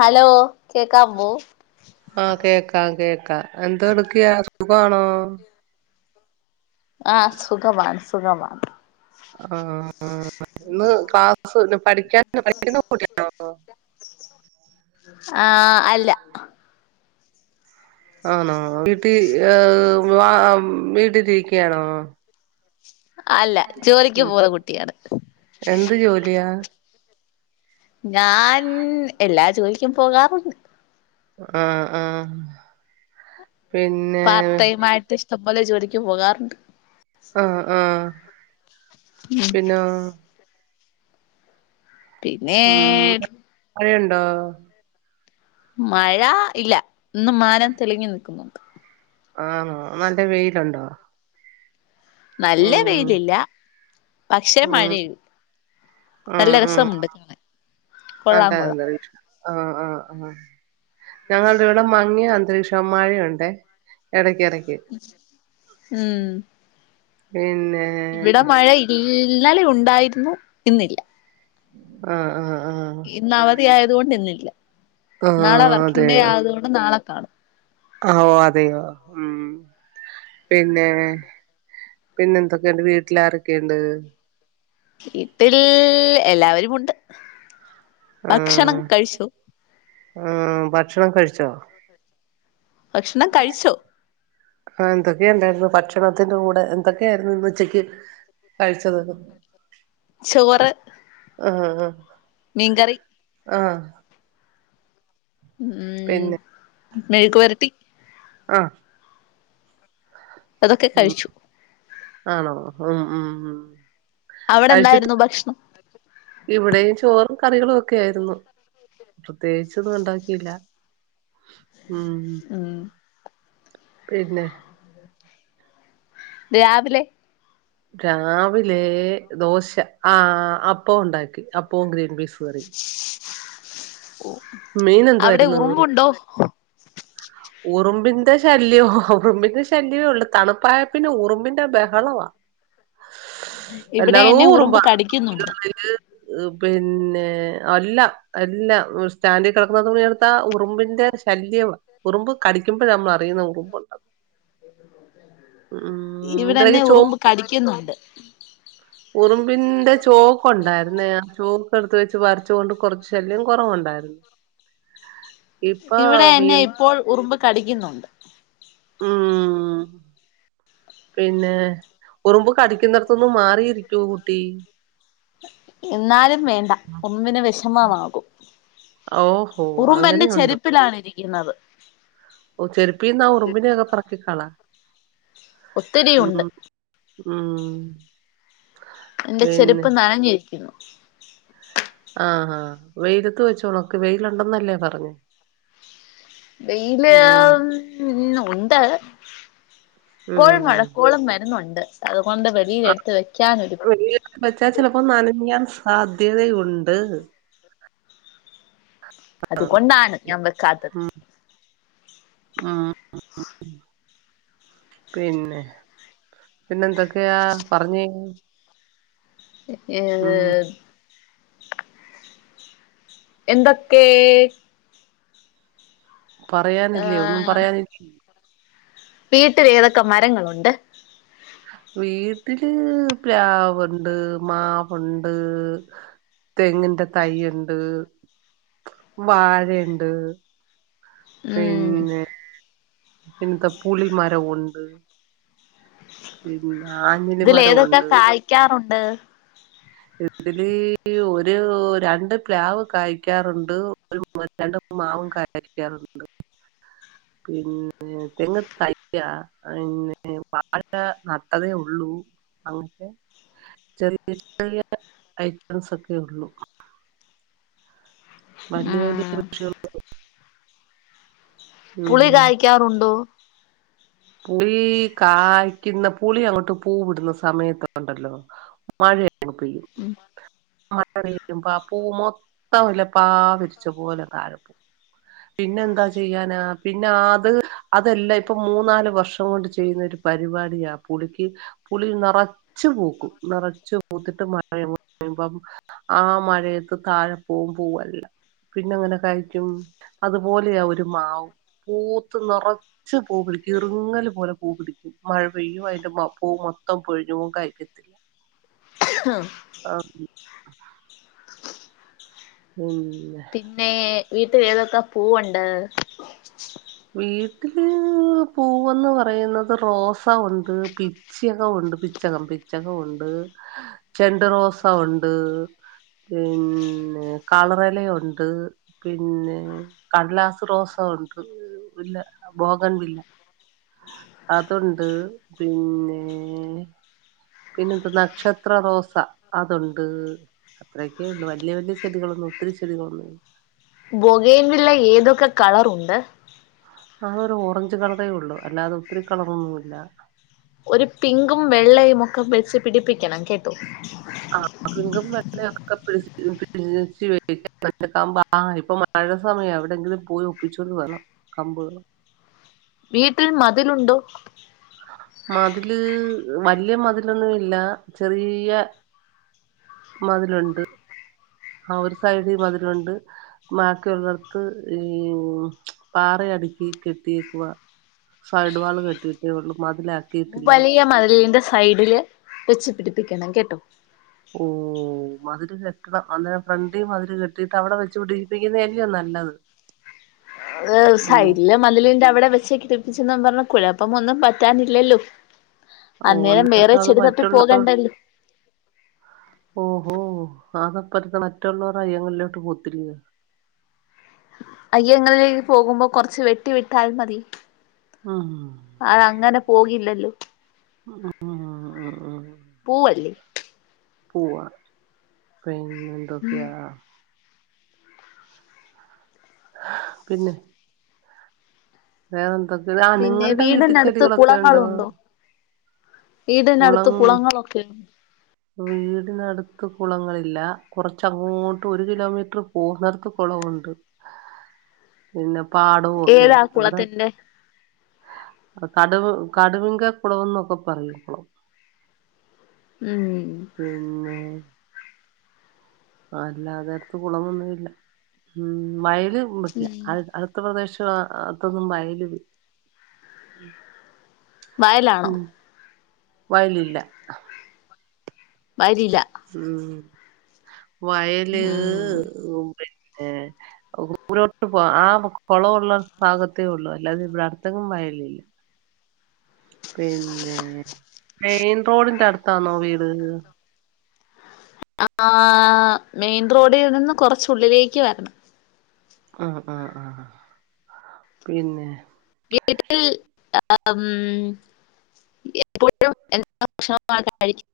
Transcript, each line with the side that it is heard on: left: Hello കേക്കാവ്വോ
right: ആഹ് കേക്കാം കേക്കാം എന്തോ എടുക്കയാ സുഖവാണോ
left: ആഹ് സുഖമാണ് സുഖമാണ്
right: ആഹ് ഇന്ന് ക്ലാസ് പഠിക്കാൻ പഠിക്കുന്ന കുട്ടിയാണോ
left: ആഹ് അല്ല
right: ആന്നോ വീട്ടിൽ വ വീട്ടിലിരിക്യാണോ
left: അല്ല ജോലിയ്ക്ക്
right: ഉം
left: പോണ കുട്ടിയാണ്
right: എന്ത് ജോലിയാ
left: ഞാൻ എല്ലാ ജോലിക്കും പോകാറുണ്ട്
right: ആഹ് ആഹ് പിന്നെ
left: പാർടൈമായിട്ട് ഇഷ്ടംപോലെ ജോലിക്ക് പോകാറുണ്ട്
right: ആഹ് ആഹ് പിന്നെ
left: പിന്നെ
right: ഉം മഴയുണ്ടോ
left: മഴ ഇല്ല ഇന്ന് മാനം തെളിങ്ങി നിക്കുന്നുണ്ട്
right: ആന്നോ നല്ല വെയിലുണ്ടോ
left: നല്ല
right: ഉം
left: വെയിലില്ല പക്ഷെ
right: ഉം
left: മഴയു നല്ല രസമുണ്ട് കാണാൻ കൊള്ളാം
right: അതെ
left: കൊള്ളാം
right: അതെ ആഹ് ആഹ് ആഹ് ഞങ്ങളുടെ ഇവിടെ മ ങ്ങിയ അന്തരീക്ഷം മഴയുണ്ടെ എടക്കെടക്ക്
left: ഉം
right: പിന്നെ
left: ഇവിടെ മഴ ഇല്ലാന്നലെ ഉണ്ടോ ണ്ടായിരുന്നു ഇന്നില്ല
right: ആഹ് ആഹ് ആഹ്
left: ഇന്ന് അവധി ആയതുകൊണ്ട് ഇന്നില്ല
right: ആഹ്
left: നാളെ വർക്കിംഗ് ഡേ
right: അതെയോ
left: ആയതുകൊണ്ട് നാളെ കാണും
right: ആഹ് ഓഹ് അതെയോ ഉം പിന്നെ പിന്നെന്തൊക്കെയുണ്ട് വീട്ടില് ആരൊക്കെയുണ്ട്?
left: വീട്ടിൽ എല്ലാവരുമുണ്ട് ഭക്ഷണം
right: ആഹ്
left: കഴിച്ചോ?
right: ആഹ് ഭക്ഷണൊക്കെ കഴിച്ചോ?
left: ഭക്ഷണം കഴിച്ചു
right: ആഹ് എന്തൊക്കെയൊണ്ടായിരുന്നു ഭക്ഷണത്തിന്റെ കൂടെ എന്തൊക്കെയാരുന്നു ഇന്ന് ഉച്ചയ്ക്ക്‌ കഴിച്ചത്
left: ചോറ്
right: ആഹ് ആഹ്
left: മീൻ കറി
right: ആഹ്
left: ഉം
right: പിന്നെ
left: മെഴുക്ക് വരട്ടി
right: ആഹ്
left: അതൊക്കെ
right: ഉം
left: കഴിച്ചു
right: ആണോ ഉം ഉം ഉം കഴിച്ചിട്ട്
left: അവിടെന്തായിരുന്നു ഭക്ഷണം
right: ഇവിടെയും ചോറും കറികളും ഒക്കെ ആയിരുന്നു പ്രത്യേകിച്ച് ഒന്നും ഒണ്ടാക്കിയില്ല ഉം
left: ഉം
right: പിന്നെ
left: രാവിലെ
right: രാവിലെ ദോശ ആഹ് അപ്പവും ഒണ്ടാക്കി അപ്പവും ഗ്രീൻപീസ് കറീം
left: [unintelligible]
right: മീൻ
left: അവിടെ
right: എന്തുവായിരുന്നു?
left: ഉറുമ്പുണ്ടോ
right: ഉറുമ്പിന്റെ ശല്യവാ ഉറുമ്പിന്റെ ശല്യവെ ഒള്ളു തണുപ്പായെപ്പിന്നെ ഉറുമ്പിന്റെ ബഹളവാ
left: ഇവിടെ
right: എല്ലടോ
left: എന്നെ ഉറുമ്പ്
right: ഉറുമ്പാ
left: കടിക്കുന്നുണ്ട്
right: പിന്നെ അല്ല അല്ലാ സ് സ്റ്റാൻഡി കെടക്കുന്ന തുണി എടുത്താ ഉറുമ്പിന്റെ ശല്യവാ ഉറുമ്പ് കടിക്കുമ്പഴാ നമ്മൾ അറിയുന്നെ ഉറുമ്പൊണ്ടെന്ന് ഉം
left: ഇവിടെന്നെ
right: ഇതിടക്ക് ചോ
left: ഉറുമ്പ് കടിക്കുന്നുണ്ട്
right: ഉറുമ്പിന്റെ ചോക്ക് ഒണ്ടായിരുന്നേ ആഹ് ചോ എടുത്ത് വെച്ച് വരച്ച കൊണ്ട് കൊറച്ച് ശല്യം കൊറവുണ്ടായിരുന്നു
left: ഇവിടെ എന്നെ ഇപ്പോൾ ഉറുമ്പ് കടിക്കുന്നുണ്ട്
right: ഉം പിന്നെ ഉറുമ്പ് കടിക്കുന്നിടത്തുന്ന് മാറിയിരിക്കൂ കുട്ടി
left: ഇന്നാലും വേണ്ട ഉറുമ്പിന് വെഷമമാകും
right: ഓഹോ
left: ഉറുമ്പെന്റെ
right: അങ്ങനെയുണ്ടോ
left: ചെരിപ്പ് പ്പിലാണിരിക്കുന്നത്
right: ഓഹ് ചെരുപ്പീന്നാ ഉറുമ്പിനെയൊക്കെ പറക്കിക്കളാ
left: ഒത്തിരിയുണ്ട്
right: ഉം ഉം
left: എന്റെ
right: പിന്നെ
left: ചെരുപ്പ് നനഞ്ഞിരിക്കുന്നു
right: ആഹ് ആഹ് വെയിലത്ത് വെച്ചൊണക്ക് വെയിലൊണ്ടന്നല്ലേ പറഞ്ഞെ
left: വെയില്
right: ഉം
left: ഉം ഒണ്ട് ഇപ്പോൾ
right: ഉം
left: മഴക്കോളും വരുന്നുണ്ട് അതുകൊണ്ട് വെളിയിലെടുത്ത് വെക്കാനൻ ഒരു
right: വച്ചാൽ ചെലപ്പോ നനയാൻ സാധ്യതയുണ്ട്
left: അതുകൊണ്ടാണ് ഞാൻ
right: ആഹ്
left: വെക്കാത്തത്
right: ഉം ഉം പിന്നെ പിന്നെ എന്തൊക്കെയാ പറഞ്ഞേ ഉം
left: ഏഹ് എന്തൊക്കെ
right: പറയാനില്ലേ ഒന്നും
left: ആഹ്
right: പറയാനില്ലേ?
left: വീട്ടിൽ ഏതൊക്കെ മരങ്ങളുണ്ട്?
right: വീട്ടില് പ്ലാവുണ്ട്, മാവുണ്ട് തെങ്ങിന്റെ തൈുണ്ട്, വാഴയുണ്ട്
left: ഉം
right: പിന്നെ പിന്നത്തെ പുളി മരം ഉണ്ട് പിന്നെ ആഞ്ഞലി മരംഉണ്ട്
left: വിക്കാറുണ്ട്
right: ഇതില് ഒരു രണ്ട് പ്ലാവ് കായ്ക്കാറുണ്ട്. ഒരു [unintelligible] മാവും കായ്ക്കാറുണ്ട് പിന്നെ തെങ്ങ് തയ്യാ പിന്നെ വാഴ നട്ടതേ ഉള്ളൂ അങ്ങനെ ചെറിയ [unintelligible] ഐറ്റംസ് ഒക്കെ ഉള്ളൂ. വലിയ വലിയ
left: ഉം
right: [unintelligible]
left: പുളി
right: ഉം
left: കായ്ക്കാറുണ്ടോ?
right: പുളി കായ്ക്കുന്ന പുളി അങ്ങോട്ട് പൂ വിടുന്ന സമയത്തുണ്ടല്ലോ മഴങ്ങ് പെയ്യും
left: ഉം
right: മഴ പെയ്യ്മ്പോ ആ പൂ മൊത്തംല്ല പാ പിരിച്ച പോലെ താഴപോവും പിന്നെന്താ ചെയ്യാനാ പിന്നെ ആത് അതെല്ല ഇപ്പൊ മൂന്നാല് വർഷം കൊണ്ട് ചെയ്യുന്ന ഒരു പരിപാടിയ പുളിക്ക് പുളി നിറ ച്ചു പൂക്കും നിറച്ചു പൂത്തിട്ട് [unintelligible] ആ മഴയത്ത് താഴെപ്പോവും പൂവല്ലാം പിന്നെങ്ങനെ കഴിക്കും. അതുപോലെയാ ഒരു മാവും പൂത്ത് നിറ ച്ച് പൂ പിടിക്കും ഇറുങ്ങൽ പോലെ പൂ പിടിക്കും മഴ പെയ്യും അതിന്റെപ്പൂവ് മൊത്തം പൊഴിഞ്ഞോവും കാഴ്ക്കത്തില്ല. [inaudible]
left: [inaudible]
right: [unintelligible] ഉം
left: പിന്നെ വീട്ടിൽ ഏതൊക്കെ പൂവുണ്ട്?
right: വീട്ടില് പൂവന്ന് പറയുന്നത് റോസ ഉണ്ട് പി പിച്ചി ഉണ്ട് പിച്ചകം പിച്ചകം ഉണ്ട് ചെണ്ട്റോസ ഉണ്ട് പിന്നെ കളറലയുണ്ട് പിന്നെ കടലാസ് റോസ ഉണ്ട്. ഇല്ല ബോഗൻ വില്ല അതുണ്ട് പിന്നെ പിന്നെ ന്ത്‌ നക്ഷത്ര റോസ അതുണ്ട്. അത്രയൊക്കെ ഉള്ളു വല്യ വല്യ ചെടികളൊന്നും ഒത്തിരി ചെടികളൊന്നും
left: ബെഗയിൻവിള്ള ഏതൊക്കെ കളറുണ്ട്?
right: അതൊരു ഓറഞ്ച് കളറേ ഒള്ളു അല്ലാതെ ഒത്തിരി കളറൊന്നുല്ല.
left: ഒരു പിങ്കും വെള്ളയും ഒക്കെ വെച്ച് പിടിപ്പിക്കണം കേട്ടു
right: ആഹ്, പിങ്കും വെള്ളയും [unintelligible] ആഹ് ഇപ്പൊ മഴ സമയ എവിടെങ്കിലും പോയി ഒപ്പിച്ചുകൊണ്ട് വരണം കമ്പ്.
left: വീട്ടിൽ മതിലുണ്ടോ?
right: മതില് വല്യ മതിലൊന്നും ഇല്ല. ചെറിയ മതിലുണ്ട് ആ ഒരു സൈഡി മതിലുണ്ട്. ബാക്കിള്ളടത്ത് ഈ പാറയടുക്കി കെട്ടിയേക്കുവ സൈഡ് വാള് കെട്ടിട്ടെള്ളൂ മതില്
left: വലിയ മതിലിന്റെ സൈഡില് വെച്ച് പിടിപ്പിക്കണം കേട്ടോ
right: ഓ മതില് കെട്ടണം അന്നേരം ഫ്രണ്ട് മതില് കെട്ടിട്ട് അവടെ വെച്ച് പിടി [unintelligible] നല്ലത്
left: അത്
right: ഉം
left: സൈഡില് മതിലിന്റെ അവിടെ വെച്ചേക്കി തിപ്പിച്ചെന്ന പറഞ്ഞ കുഴപ്പമൊന്നും പറ്റാനില്ലല്ലോ
right: ഓ
left: അന്നേരം വേറെ
right: അത്
left: ചെടി തപ്പി
right: മറ്റുള്ള
left: പോകണ്ടല്ലോ
right: ഓഹോ [unintelligible] മറ്റുള്ളവരുടെ അയ്യങ്ങളിലോട്ട് പോത്തില്ലേ
left: അയ്യോ ഇങ്ങളിനി പോകുമ്പോ കൊറച്ച് വെട്ടി വിട്ടാൽ മതി
right: ഉം
left: അത് അങ്ങനെ പോകില്ലല്ലോ
right: ആണോ
left: പൂവല്ലെ
right: പൂവാ പിന്നെന്തൊക്കെയാ പിന്നെ വേറെന്താ
left: പിന്നെ വീടിനടുത്ത് കുളങ്ങളുണ്ടോ വീടിനടുത്ത്
right: കുളം
left: കുളങ്ങളൊ കിൽ
right: വീടിനടുത്ത് കുളങ്ങളില്ല കുറച്ചങ്ങോട്ടു ഒരു കിലോമീറ്റർ പോന്നടുത്ത് കുളവുണ്ട് പിന്നെ പാടവൊക്കെയ
left: ഏതാ
right: ഇവിടെ
left: കുളത്തിന്റെ
right: കടു കടുവിങ്ക കുളവെന്നൊക്കെ പറയും.
left: ഉം
right: ഉം അല്ലാതെ അട്ത്ത് കുളമൊന്നില്ലംഉം വയല് വെട്ടില്ല
left: ഉം
right: [unintelligible] ഉത്തർപ്രദേശിൽ അതൊന്നും വയല്
left: വയലാണോ
right: ഉം വയലില്ല
left: വയലില്ല
right: ഉം വയല്
left: ഉം
right: ഉം പിന്നെ ദൂരോട്ട് പോ ആഹ് കൊളവുള്ള ഭാഗത്തെ ഉള്ളു അല്ലാതെ ഇവടെ അടുത്തെങ്ങും വയലില്ല പിന്നെ മെയിൻ റോഡിന്റട്
left: [inaudible] ആഹ് മെയിൻ റോഡിൽ നിന്ന് കുറച്ചുള്ളിലേക്ക് വരണം
right: ആഹ് ആഹ് ആഹ് പിന്നെ
left: വീട്ടിൽ ആഹ് എപ്പോഴും എന്ത് ഭക്ഷണമാണ് കഴിക്കുന്നത്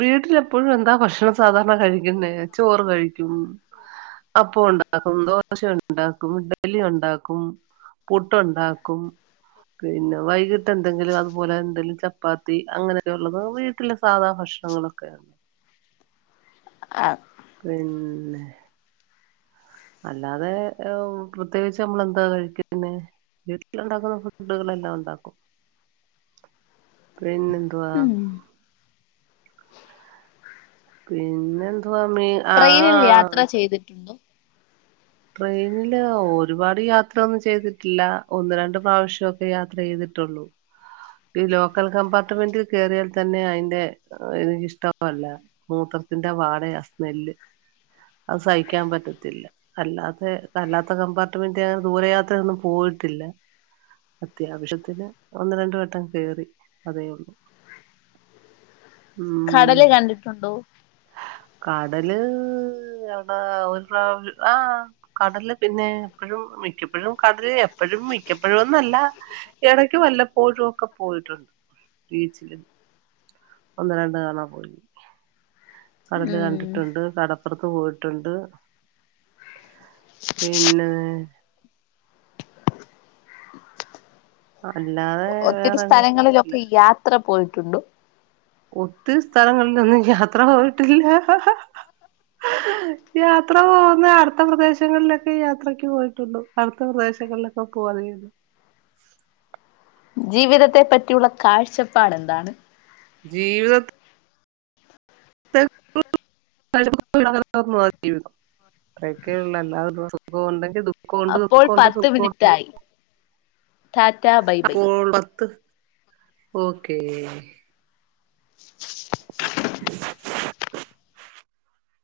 right: വീട്ടില് എപ്പഴും എന്താ ഭക്ഷണം സാധാരണ കഴിക്ക്ന്നേ ചോറ് കഴിക്കും അപ്പോണ്ട ണ്ടാക്കും ദോശയുണ്ടാക്കും ഇഡ്ഡലി ഉണ്ടാക്കും പുട്ടുണ്ടാക്കും പിന്നെ വൈകിട്ട് എന്തെങ്കിലു അത്പോലെ എന്തെലും ചപ്പാത്തി അങ്ങനൊക്ക ഒള്ളത് വീട്ട്ലെ സാധാ ഭക്ഷണം പ്പങ്ങളൊക്കേണ്
left: ആഹ്
right: പിന്നെ അല്ലാതെ ഏഹ് പ്രത്യേകിച്ച് നമ്മളെന്താ കഴിക്കിന്നേ വീട്ടില്ണ്ടാക്കുന്ന ഫുഡ്ഡ്കളെല്ലാം ഉണ്ടാക്കും പിന്ന ന്തുവാ
left: ഉം
right: പിന്നെന്തുവാ മേ
left: ട്രെയിനിൽ യാത്ര ചെയ്തിട്ടുണ്ടൊ
right: ട്രെയിനില് ഒരുപാട് യാത്രൊന്നും ചെയ്തിട്ടില്ല ഒന്ന് രണ്ട് പ്രാവശ്യൊക്കെ യാത്രയ്തിട്ടൊള്ളു ഈ ലോക്കൽ കമ്പാർട്ട്മെന്റ്ൽ കേറിയാൽ തന്നെ അയിന്റെ എനിക്കിഷ്ടമല്ല മൂത്രത്തിന്റെ വാടേ ആസ്മെല്ല് അത് സഹിക്കാ പറ്റത്തില്ല അല്ലാത്തെ അല്ലാത്ത കമ്പാർട്ട്മെന്റ് ദൂരയാത്രെന്നും പോയിട്ടില്ല അത്യാവശത്തിന് ഒന്ന് രണ്ട് വട്ടം കേറി അതേ ഉള്ളു
left: കടല് കണ്ടിട്ടുണ്ടൊ
right: കടല് എവിടാ ഒര് പ്രാവ് ആഹ് കടല് പിന്നേ എപ്പഴും മിക്കപ്പഴും കടല് എപ്പഴും മിക്കപ്പൊഴുന്നല്ല എടയ്ക്ക് വല്ലപ്പോഴും ഒക്കെ പോയിട്ടുണ്ട്. ബീച്ച്ല് ഒന്ന് രണ്ട് തവണ പോയി കടല്
left: ഉം
right: കണ്ടിട്ടുണ്ട് കട പ്പൊറത്ത് പോയിട്ടുണ്ട് പിന്നെ അല്ലാതെ വേറെങ്ങും പോയിട്ടില്ല
left: ത്ര പോയിട്ടുണ്ടൊ
right: ഒത്തിരി സ്ഥലങ്ങൾലൊന്നും യാത്ര പോയ്ട്ടില്ല യാത്ര പോവ് ന്നെ അടുത്ത പ്രദേശങ്ങൾലൊക്കെ യാത്രക്ക് പോയിട്ടുള്ളു അട്ത്ത പ്രദേശങ്ങൾലൊക്കെ പോവല്
left: ജീവിതത്തെ പറ്റിയുള്ള കാഴ്ചപ്പാടെന്താണ്
right: ജീവിതത് [unintelligible] [unintelligible] ജീവിതം ഇത്രയൊക്കെ ഉള്ളു അല്ലാതെ സുഖവുണ്ടെങ്കി ദുഖ ക്കോണ്ട്
left: അപ്പോൾ
right: ദുക്കോണ്ട്
left: പത്ത്
right: സുഖോണ്ട്
left: മിനിറ്റായി ടാറ്റാ ബൈ ബൈ
right: അപ്പോ പത്ത് ഓക്കേ